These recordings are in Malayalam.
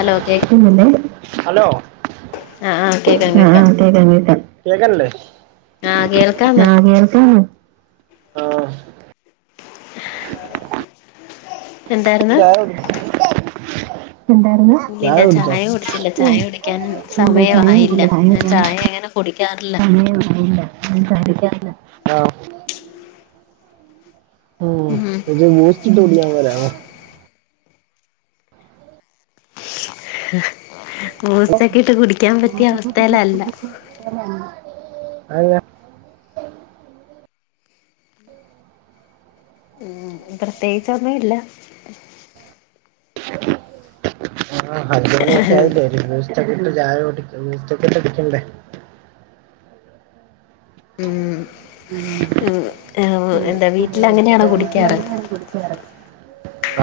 ഹലോ കേ പി ഹ ആലോ ആഹ് ആഹ് കേക്കാം കേക്കാം കേ കേക്കേ ആഹ് കേൾക്കാന്ന് ആ കേൾക്ക ആഹ് [inaudible] എന്തായിരുന്നു എന്തായിരുന്നു [unintelligible] ഇല്ലല്ല ചായ കുടിച്ചില്ല ചായ കുടിക്കാൻ സമയമായിയില്ല ഞാൻ ചായ ഇങ്ങനെ കുടിക്കാറില്ല ഇ [unintelligible] ക്ക ആ് ആ ഉം ഇത് ബൂസ്റ്റിട്ട് കുടിയാൻ വരാണോ മൂസൊക്കെ ഇട്ട് കുടിക്കാൻ പറ്റിയ അവസ്ഥേയില അല്ല അതന്ന ഉം പ്രത്യേകിച്ചൊന്നും ഇല്ല ആഹ് അഞ്ചു മണിയൊക്കെ ആയില്ലേ [unintelligible] [unintelligible] ചായ കുടിക്കുന്നു ഇഷ്ടത്തി ന് എടുക്കണ്ടേ ഉം ഉം ആഹ് എന്താ വീട്ടിലങ്ങനെയാണോ കുടിക്കാറ്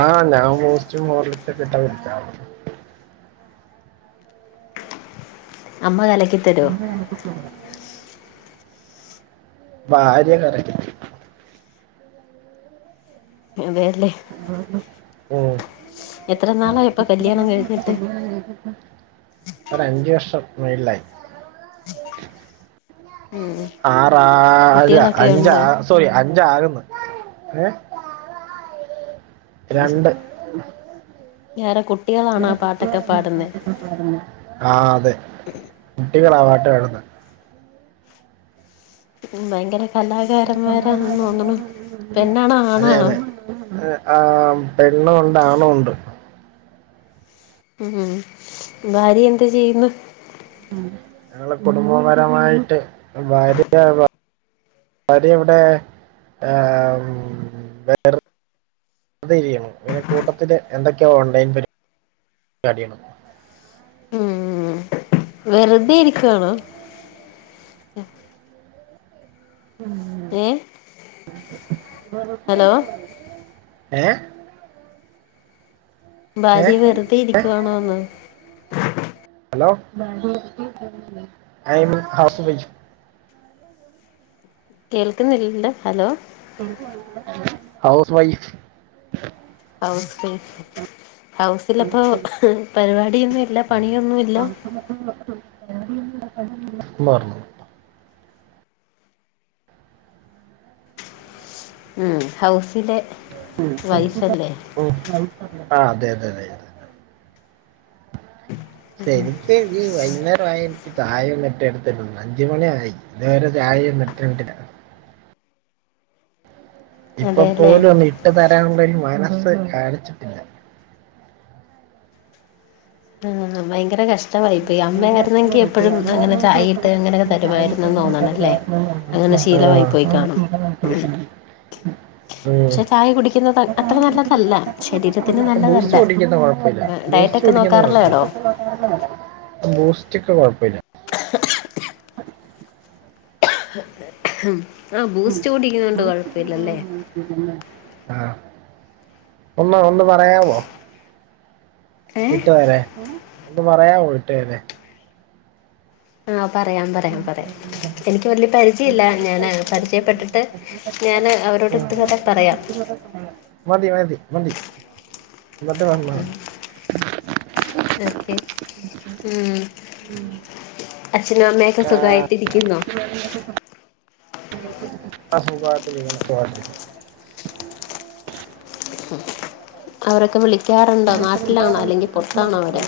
ആഹ് ഞാൻ ബൂസ്റ്റും ഹോർലിക്സൊക്കെ ഇട്ടാ കുടിക്കാറ് അമ്മ കലക്കി തരുവോ എന്ത [inaudible] ഭാര്യ കറക്ക [unintelligible] അതേ അല്ലേ [inaudible] ഉം എത്ര നാളായി ഇപ്പൊ കല്ല്യാണം കഴിഞ്ഞിട്ട് [unintelligible] ഒരഞ്ചു വർഷം മേളിലായി ഉം ആറാല കുട്ടികളൊക്കെ അഞ്ചാ ഉണ്ടോ സോറി അഞ്ചാകുന്ന് ഏഹ് രണ്ട് [unintelligible] ആരാ കുട്ടികളാണോ ആ പാട്ടൊക്കെ പാടുന്നേ ആഹ് അതേ കുട്ടികളാ പാട്ട് പാടുന്നേ ഉം ഭയങ്കര കലാകാരന്മാരാണെന്ന് തോന്നുണു പെണ്ണാണോ ആണാണോ ഏഹ് ആഹ് പെണ്ണുവുണ്ട് ആണുവുണ്ട് ഉം ഉം ഭാര്യ എന്ത് ചെയ്യുന്നു ഉം ഞങ്ങള് കുടുംബപരമായിട്ട് ഭാര്യ ഭ ര്യ ഇവിടെ ഏഹ് വേറെ [unintelligible] ചെയ്യണു പിന്നെ കൂട്ടത്തില് എന്തൊക്കെയോ ഓൺലൈൻ പരി പാടി ആണ് ഉം വെറുതെ ഇരിക്കുവാണോ ആഹ് ഏ വെറുതെ ഹലോ ഇരിക്കുവാണോ ഏഹ് ഏ ഭാര്യ വെറുതെ ഇരിക്കുവാണോന്ന് ഹലോ ഭാര്യ [unintelligible] ഐ മീൻ ഹാഫ് [unintelligible] കേൾക്കുന്നില്ലല്ലോ ഹലോ കേൾക്കുന്നില്ലല്ലോ hello house wife house wife ഹൗസിലപ്പോ പരിപാടിയൊന്നുവില്ല പണിയൊന്നുവില്ല [unintelligible] ഉം ഹൗസിലെ വൈഫല്ലേ ഉം ആഹ് അതെ അതെ അതെ ശരിക്ക് ഈ വൈന്നേരവായ ചായ ഒന്നും ഇട്ടേര്ത്തില്ല അഞ്ച് മണിയായി ഇതുവരെ ചായ ഒന്നും ഇട്ട് കണ്ടില്ല ഇപ്പൊ അതെല്ലേ പോലും ഒന്ന് ഇട്ട് തരാനുള്ളൊരു മനസ്സ് കാണിച്ചിട്ടില്ല ഉം ഭയങ്കര കഷ് ട്ടമായിപ്പോയി അമ്മയായിരുന്നെങ്കി എപ്പഴും അങ്ങനെ ചായ ഇട്ട് അങ്ങനെയൊക്കെ തരുമായിരുനെന്ന് തോന്നണല്ലേ അങ്ങനെ ശീലവായി ആ പോയി കാണും പക്ഷേ ഉം ചായ കുടിക്കുന്നത് അത്ര നല്ലതല്ല ശരീര ബൂസ്റ്റ് കുടിക്കുന്ന കൊഴപ്പില്ല ബൂസ്റ്റ് ഡയറ്റൊക്കെ കുടിക്കുന്ന നോക്കാറുള്ളതാണോ കൊഴപ്പില്ല ബൂസ്റ്റ്ക്കെ കൊഴപ്പില്ല അതെ ആഹ് ബൂസ്റ്റ് കുടിക്കുന്നൊണ്ട് കുഴപ്പില്ലല്ലേ ആഹ് ഒന്ന് ഒന്ന് പറയാവോ ഏഹ് ഇട്ടുതരാൻ ഒന്ന് പറയാവോ ഇട്ടുതരാൻ ആഹ് പറയാം പറയാം പറയാം എനിക്ക് വല്ല്യ പരിചയില്ല ഞാന് പരിചയപ്പെട്ടിട്ട് ഞാന് അവരോട് ഉം. ഇട്ട് തരാ പറയാം മതി മതി മതി ഇങ്ങോട്ടുവ ഉം ഓക്കെ ഉം അച്ഛനും അമ്മയൊക്കെ സുഖായിട്ടിരിക്കുന്നോ? [unintelligible] ആഹ് സുഖായിട്ടിരിക്കുന്ന് [unintelligible] അവരൊക്കെ വിളിക്കാറുണ്ടോ നാട്ടിലാണോ അല്ലെങ്കി പൊറത്താണോ അവര്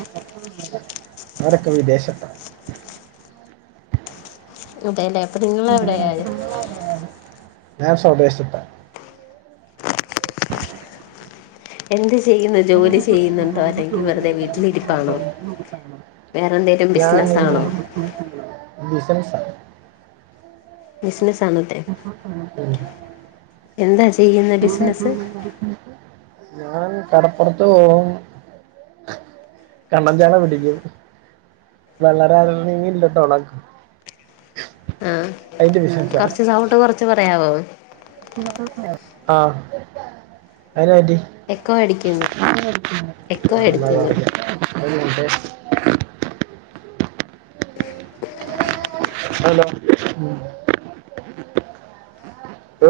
അവരൊക്കെ വിദേശത്ത അതേല്ലേ അപ്പൊ നിങ്ങള് എവിടെയാ ഞാൻ സ്വദേശത്ത എന്ത് ചെയ്യുന്നു ജോലി ചെയ്യുന്നുണ്ടോ അല്ലെങ്കി വെറുതെ വീട്ടിലിരിപ്പാണോ? [unintelligible] വേറെന്തേലും ബിസിനസ്സ് ആണോ ബിസിനസ [unintelligible] [unintelligible] ബിസിനസ് ആണല്ലേ എന്താ ചെയ്യുന്ന ബിസിനസ് ഞാൻ കടപ്പുറത്ത് പോവും കണ്ണൻ ചാള പിടിക്കും വെള്ളരാരണയിൽ ഇട്ട് ഒണക്കു ആ അയിന്റെ ബിസി കൊറച്ച് സൗണ്ട് കൊറച്ച് പറയാവോ [unintelligible] ആഹ് അയ്നടി എക്കോ അടിക്കുന്നു എക്കോ അടിക്കുന്നു [unintelligible] അതല്ലാ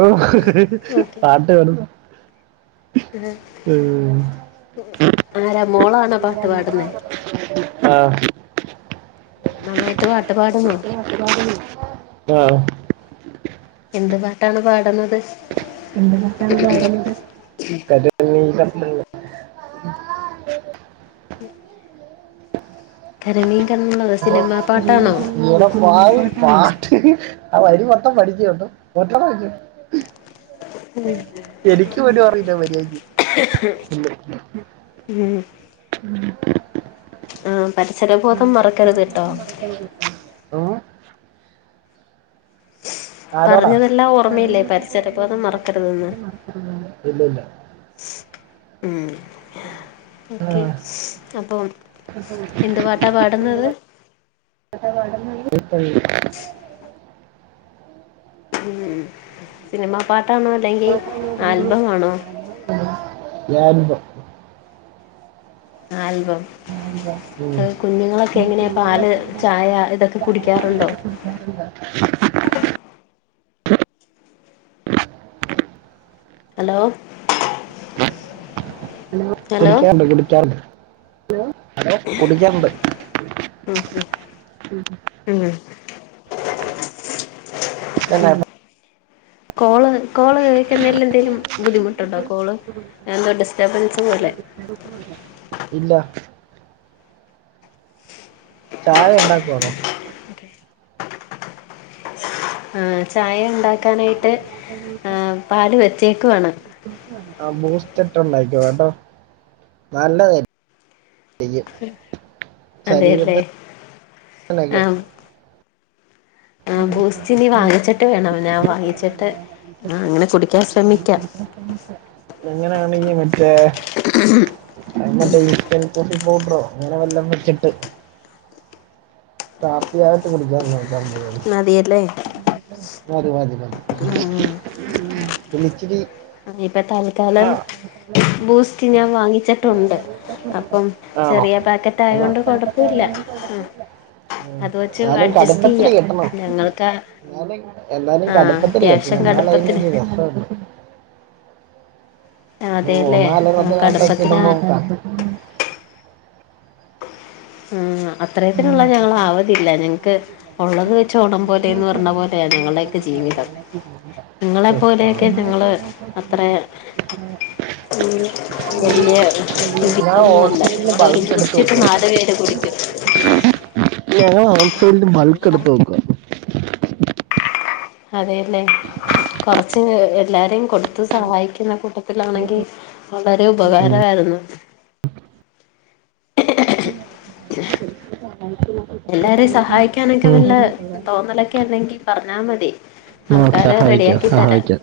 ഓഹ് ഓക്കെ പാട്ട് വേണം ആരാ മോളാണോ പാട്ട് പാടുന്നേ ആഹ് നന്നായിട്ട് പാട്ടുപാടുമോ ആഹ് എന്ത് പാട്ടാണ് പാടുന്നത് എന്ത് പാട്ടാണ് പാടുന്നത് കരിനീല കണ്ണുള്ള ഉം സിനിമ പാട്ടാണോ [unintelligible] പാ പാട്ട് ആ വരി മൊത്തം പഠിക്കുവാ [unintelligible] എനിക്ക് പോലും അറിയില്ല മര്യായക്ക് പിന്നെ ഉം ആഹ് പരിസരബോധം മറക്കരുത്ട്ടോ [unintelligible] ഏഹ് ആരോടാ പറഞ്ഞതെല്ലാം ഓർമ്മയില്ലേ പരിസരബോധം മറക്കരുതെന്ന് ഇല്ല ഇല്ല മ്മ് ആ, ഓക്കെ അപ്പം എന്ത് പാട്ടാ പാടുന്നത് [unintelligible] മ്മ് സിനിമാ പാട്ടാണോ അല്ലെങ്കി ആൽബമാണോ യാൽബം ആൽബം ഉം. അത് കുഞ്ഞുങ്ങളക്കെങ്ങനെയാ പാല് ചായ ഇതൊക്കെ കുടിക്കാറുണ്ടോ? [unintelligible] ഹലോ ഹലോ കുടിക്കാറുണ്ട് കുടിക്കാറുണ്ട് ഹലോ കുടിക്കാറുണ്ട് മ്മ് [unintelligible] കോള് കോള് കേക്കുന്നതിലെന്തേലും ബുദ്ധിമുട്ടുണ്ടോ? കോള് എന്തോ ഡിസ്റ്റർബൻസ് പോലെ ഇല്ല ചായ ഇണ്ടാക്കുവാണോ? ഓക്കെ ആ ചായ ഇണ്ടാക്കാനായിട്ട് [unintelligible] ആ ബൂസ്റ്റിട്ടുണ്ടായിക്കോ കേട്ടോ നല്ലതാ വയ്യ അതെയല്ലേ ശരീരത്തിനക്കെ ആ [inaudible] ആ ബൂസ്റ്റിനി വാങ്ങിച്ചിട്ട് വേണം ഞാൻ വാങ്ങിച്ചിട്ട് ആ അങ്ങനെ കുടിക്കാ ശ്രമിക്കാം. ഇങ്ങനെയാണെങ്കി മറ്റേ [inaudible] മറ്റേ ഈസ്റ്റേൺ കോഫി പൗഡറോ അങ്ങനെ വല്ലം വച്ചിട്ട് കാപ്പിയായിട്ട് കുടിക്കാൻ നോക്കാൻ മതിയല്ലേ [unintelligible] മതി മതി മതി പിന്നെ ഇച്ചിരി ആ ഇപ്പ തൽക്കാലം ബൂസ്റ്റ് ഞാൻ വാങ്ങിച്ചിട്ടുണ്ട് അപ്പം ആണോ? ചെറിയ പാക്കറ്റ് മ്മ് ആയോണ്ട് കുഴപ്പമില്ല അത് വെച്ച് എന്നാലും അഡ്ജസ്റ്റ് കടുപ്പത്തില് ചെയ്യാം കിട്ടണം. ഞങ്ങൾക്ക് എന്നാലും എന്നാലും ആ കടുപ്പത്തില് കിട്ടണം അത്യാവശ്യം എന്നാലേ കടുപ്പത്തിന് അയിനൊരു രസുള്ളൂ. അതെല്ലേ ആ കടുപ്പത്തിന് മൂന്നാലെണ്ണത്തിനത്തേക്കയിടുമ്പം മ്മ് അത്രേത്തിനുള്ള ഞങ്ങളാവതില്ല ഞങ്ങക്ക് ഒള്ളത് വെച്ച ഓണം പോലെന്ന് പറഞ്ഞ പോലെയാ ഞങ്ങളടക്കെ ജീവിതം. ശ്ശോ, നിങ്ങളെപ്പോലെയക്കെ പാവം. ഞങ്ങള് അത്രേ മ്മ് വലിയ [unintelligible] ഞാൻ ഹോൾസെയിലിന് ഞങ്ങടെ ബൾക്ക് എടുത്ത് ബൂസ്റ്റിട്ട് വെക്കുക നാല് പേര് [unintelligible] ഞങ്ങള് ഔട്ട് സൈഡില് നിങ്ങള ബൾക്കെടുത്ത് വെയ്ക്കുവാ അതെയല്ലേ കൊറച്ച് എല്ലാരേയും കൊടുത്ത് സഹായിക്കുന്ന കൂട്ട ത്തിലാണെങ്കി വളരെ ഉപകാരായിരുന്നു. [inaudible] പിള്ളേരെ സഹായിക്കാനൊക്കെ വല്ല തോന്നലൊക്കെ ഉണ്ടെങ്കി പറഞ്ഞാ മതി ആ ആൾക്കാരെ സഹായിക്കാം റെഡിയാക്കി തരാം. സഹായിക്കാം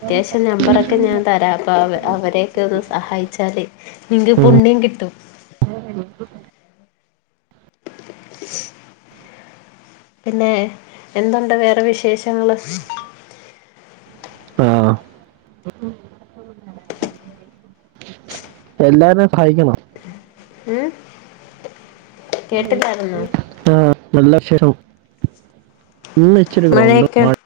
അത്യാവശ്യം നമ്പറൊക്കെ ഞാൻ തരാം അപ്പൊ അവ അവരെയൊക്കെ ഒന്ന് സഹായിച്ചാല് നിങ്ങക്ക് ഉം. പുണ്യം കിട്ടും. [unintelligible] [inaudible] പിന്നെ എന്തുണ്ട് വേറെ വിശേഷങ്ങള്. ആഹ് എല്ലാരേം സഹായിക്കണം. ഏഹ് കേട്ട് ക്കായിരുന്നോ? ആഹ നല്ല വിശേഷം ഇന്ന് ഇച്ചിരി മഴയൊക്കെ [unintelligible]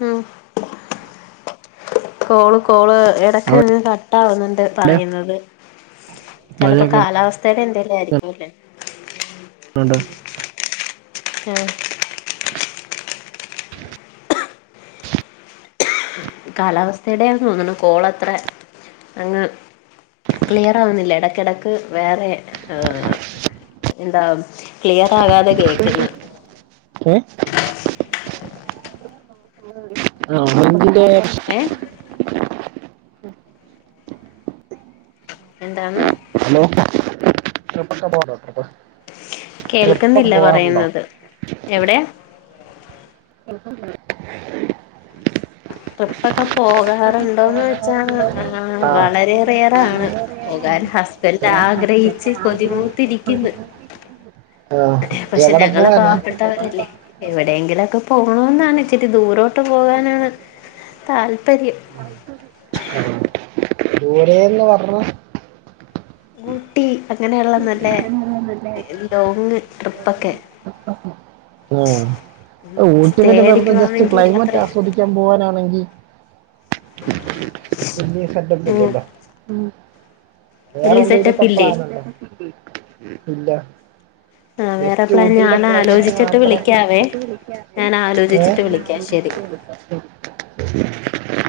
മ് കോള് കോള് എടക്ക് കട്ടാവുന്നുണ്ട് അവിടെ പറയുന്നത്. ചെലപ്പോ മഴയൊക്കെ കാലാവസ്ഥയുടെ എന്തേങ്കിലു ആയിരിക്കുല്ലേ ഉണ്ട് ഏ കാലാവസ്ഥയുടെ തോന്ന്ണു കോളത്ര അങ്ങ് ക്ലിയർ ആവുന്നില്ല ഇടക്കിടക്ക് വേറെ എന്താ ക്ലിയർ ആകാതെ കേക്ക്ന്ന [unintelligible] ഏഹ് എന്താണ് ഹലോ [unintelligible] ട്രിപ്പൊക്കെ കേൾക്കുന്നില്ല പോകാറുണ്ട് പറയുന്നത് എവിടെ എക്ക പറ [unintelligible] ട്രിപ്പൊക്കെ പോകാറുണ്ടോന്ന് വെച്ചാ ഏ ആ വളരെ റെയറാണ് പോകാൻ ഹസ്സന്റ് ആഗ്രഹിച്ചച്ച് കൊതിമൂത്തിരി കിന്ന് ആഹ് എവിടെ ഞങ്ങള് പോവാനാ എവിടെയെങ്കിലൊക്കെ പോണന്നാണ് ഇച്ചിരി ദൂരോട്ട് പോകാനാണ് താല്പര്യം [unintelligible] ദൂരെന്ന് പറഞ്ഞ ഊട്ടി അങ്ങനെള്ളെ നല്ല ലോങ് ട്രിപ്പൊക്കെ ഓ ഊട്ടി സ്റ്റേ എന്നൊക്കെ പറഞ്ഞ ജസ്റ്റ് അടിക്കുവാണെങ്കി അത്ര ക്ലൈമറ്റ് ആസ്വദിക്ക ക്കാൻ പോവാ നാണെങ്കി വലിയ ഉം സെറ്റപ്പില്ലല്ലൊ വലിയ വേറെന്തേങ്കിലൊക്കെ സെറ്റപ്പില്ലേ പ്ലാനുണ്ടോ ആ വേറെ ജെസ്റ്റ് പ്ലാൻ ഊട്ടയിലെ ഞാൻ ക്ലൈമറ്റ് ആലോചിച്ചിട്ട് വിളിക്കാവേ മാത്രേള്ളൂ ഞാൻ ആലോചിച്ചിട്ട് വിളിക്കാം ശരി ഏഹ്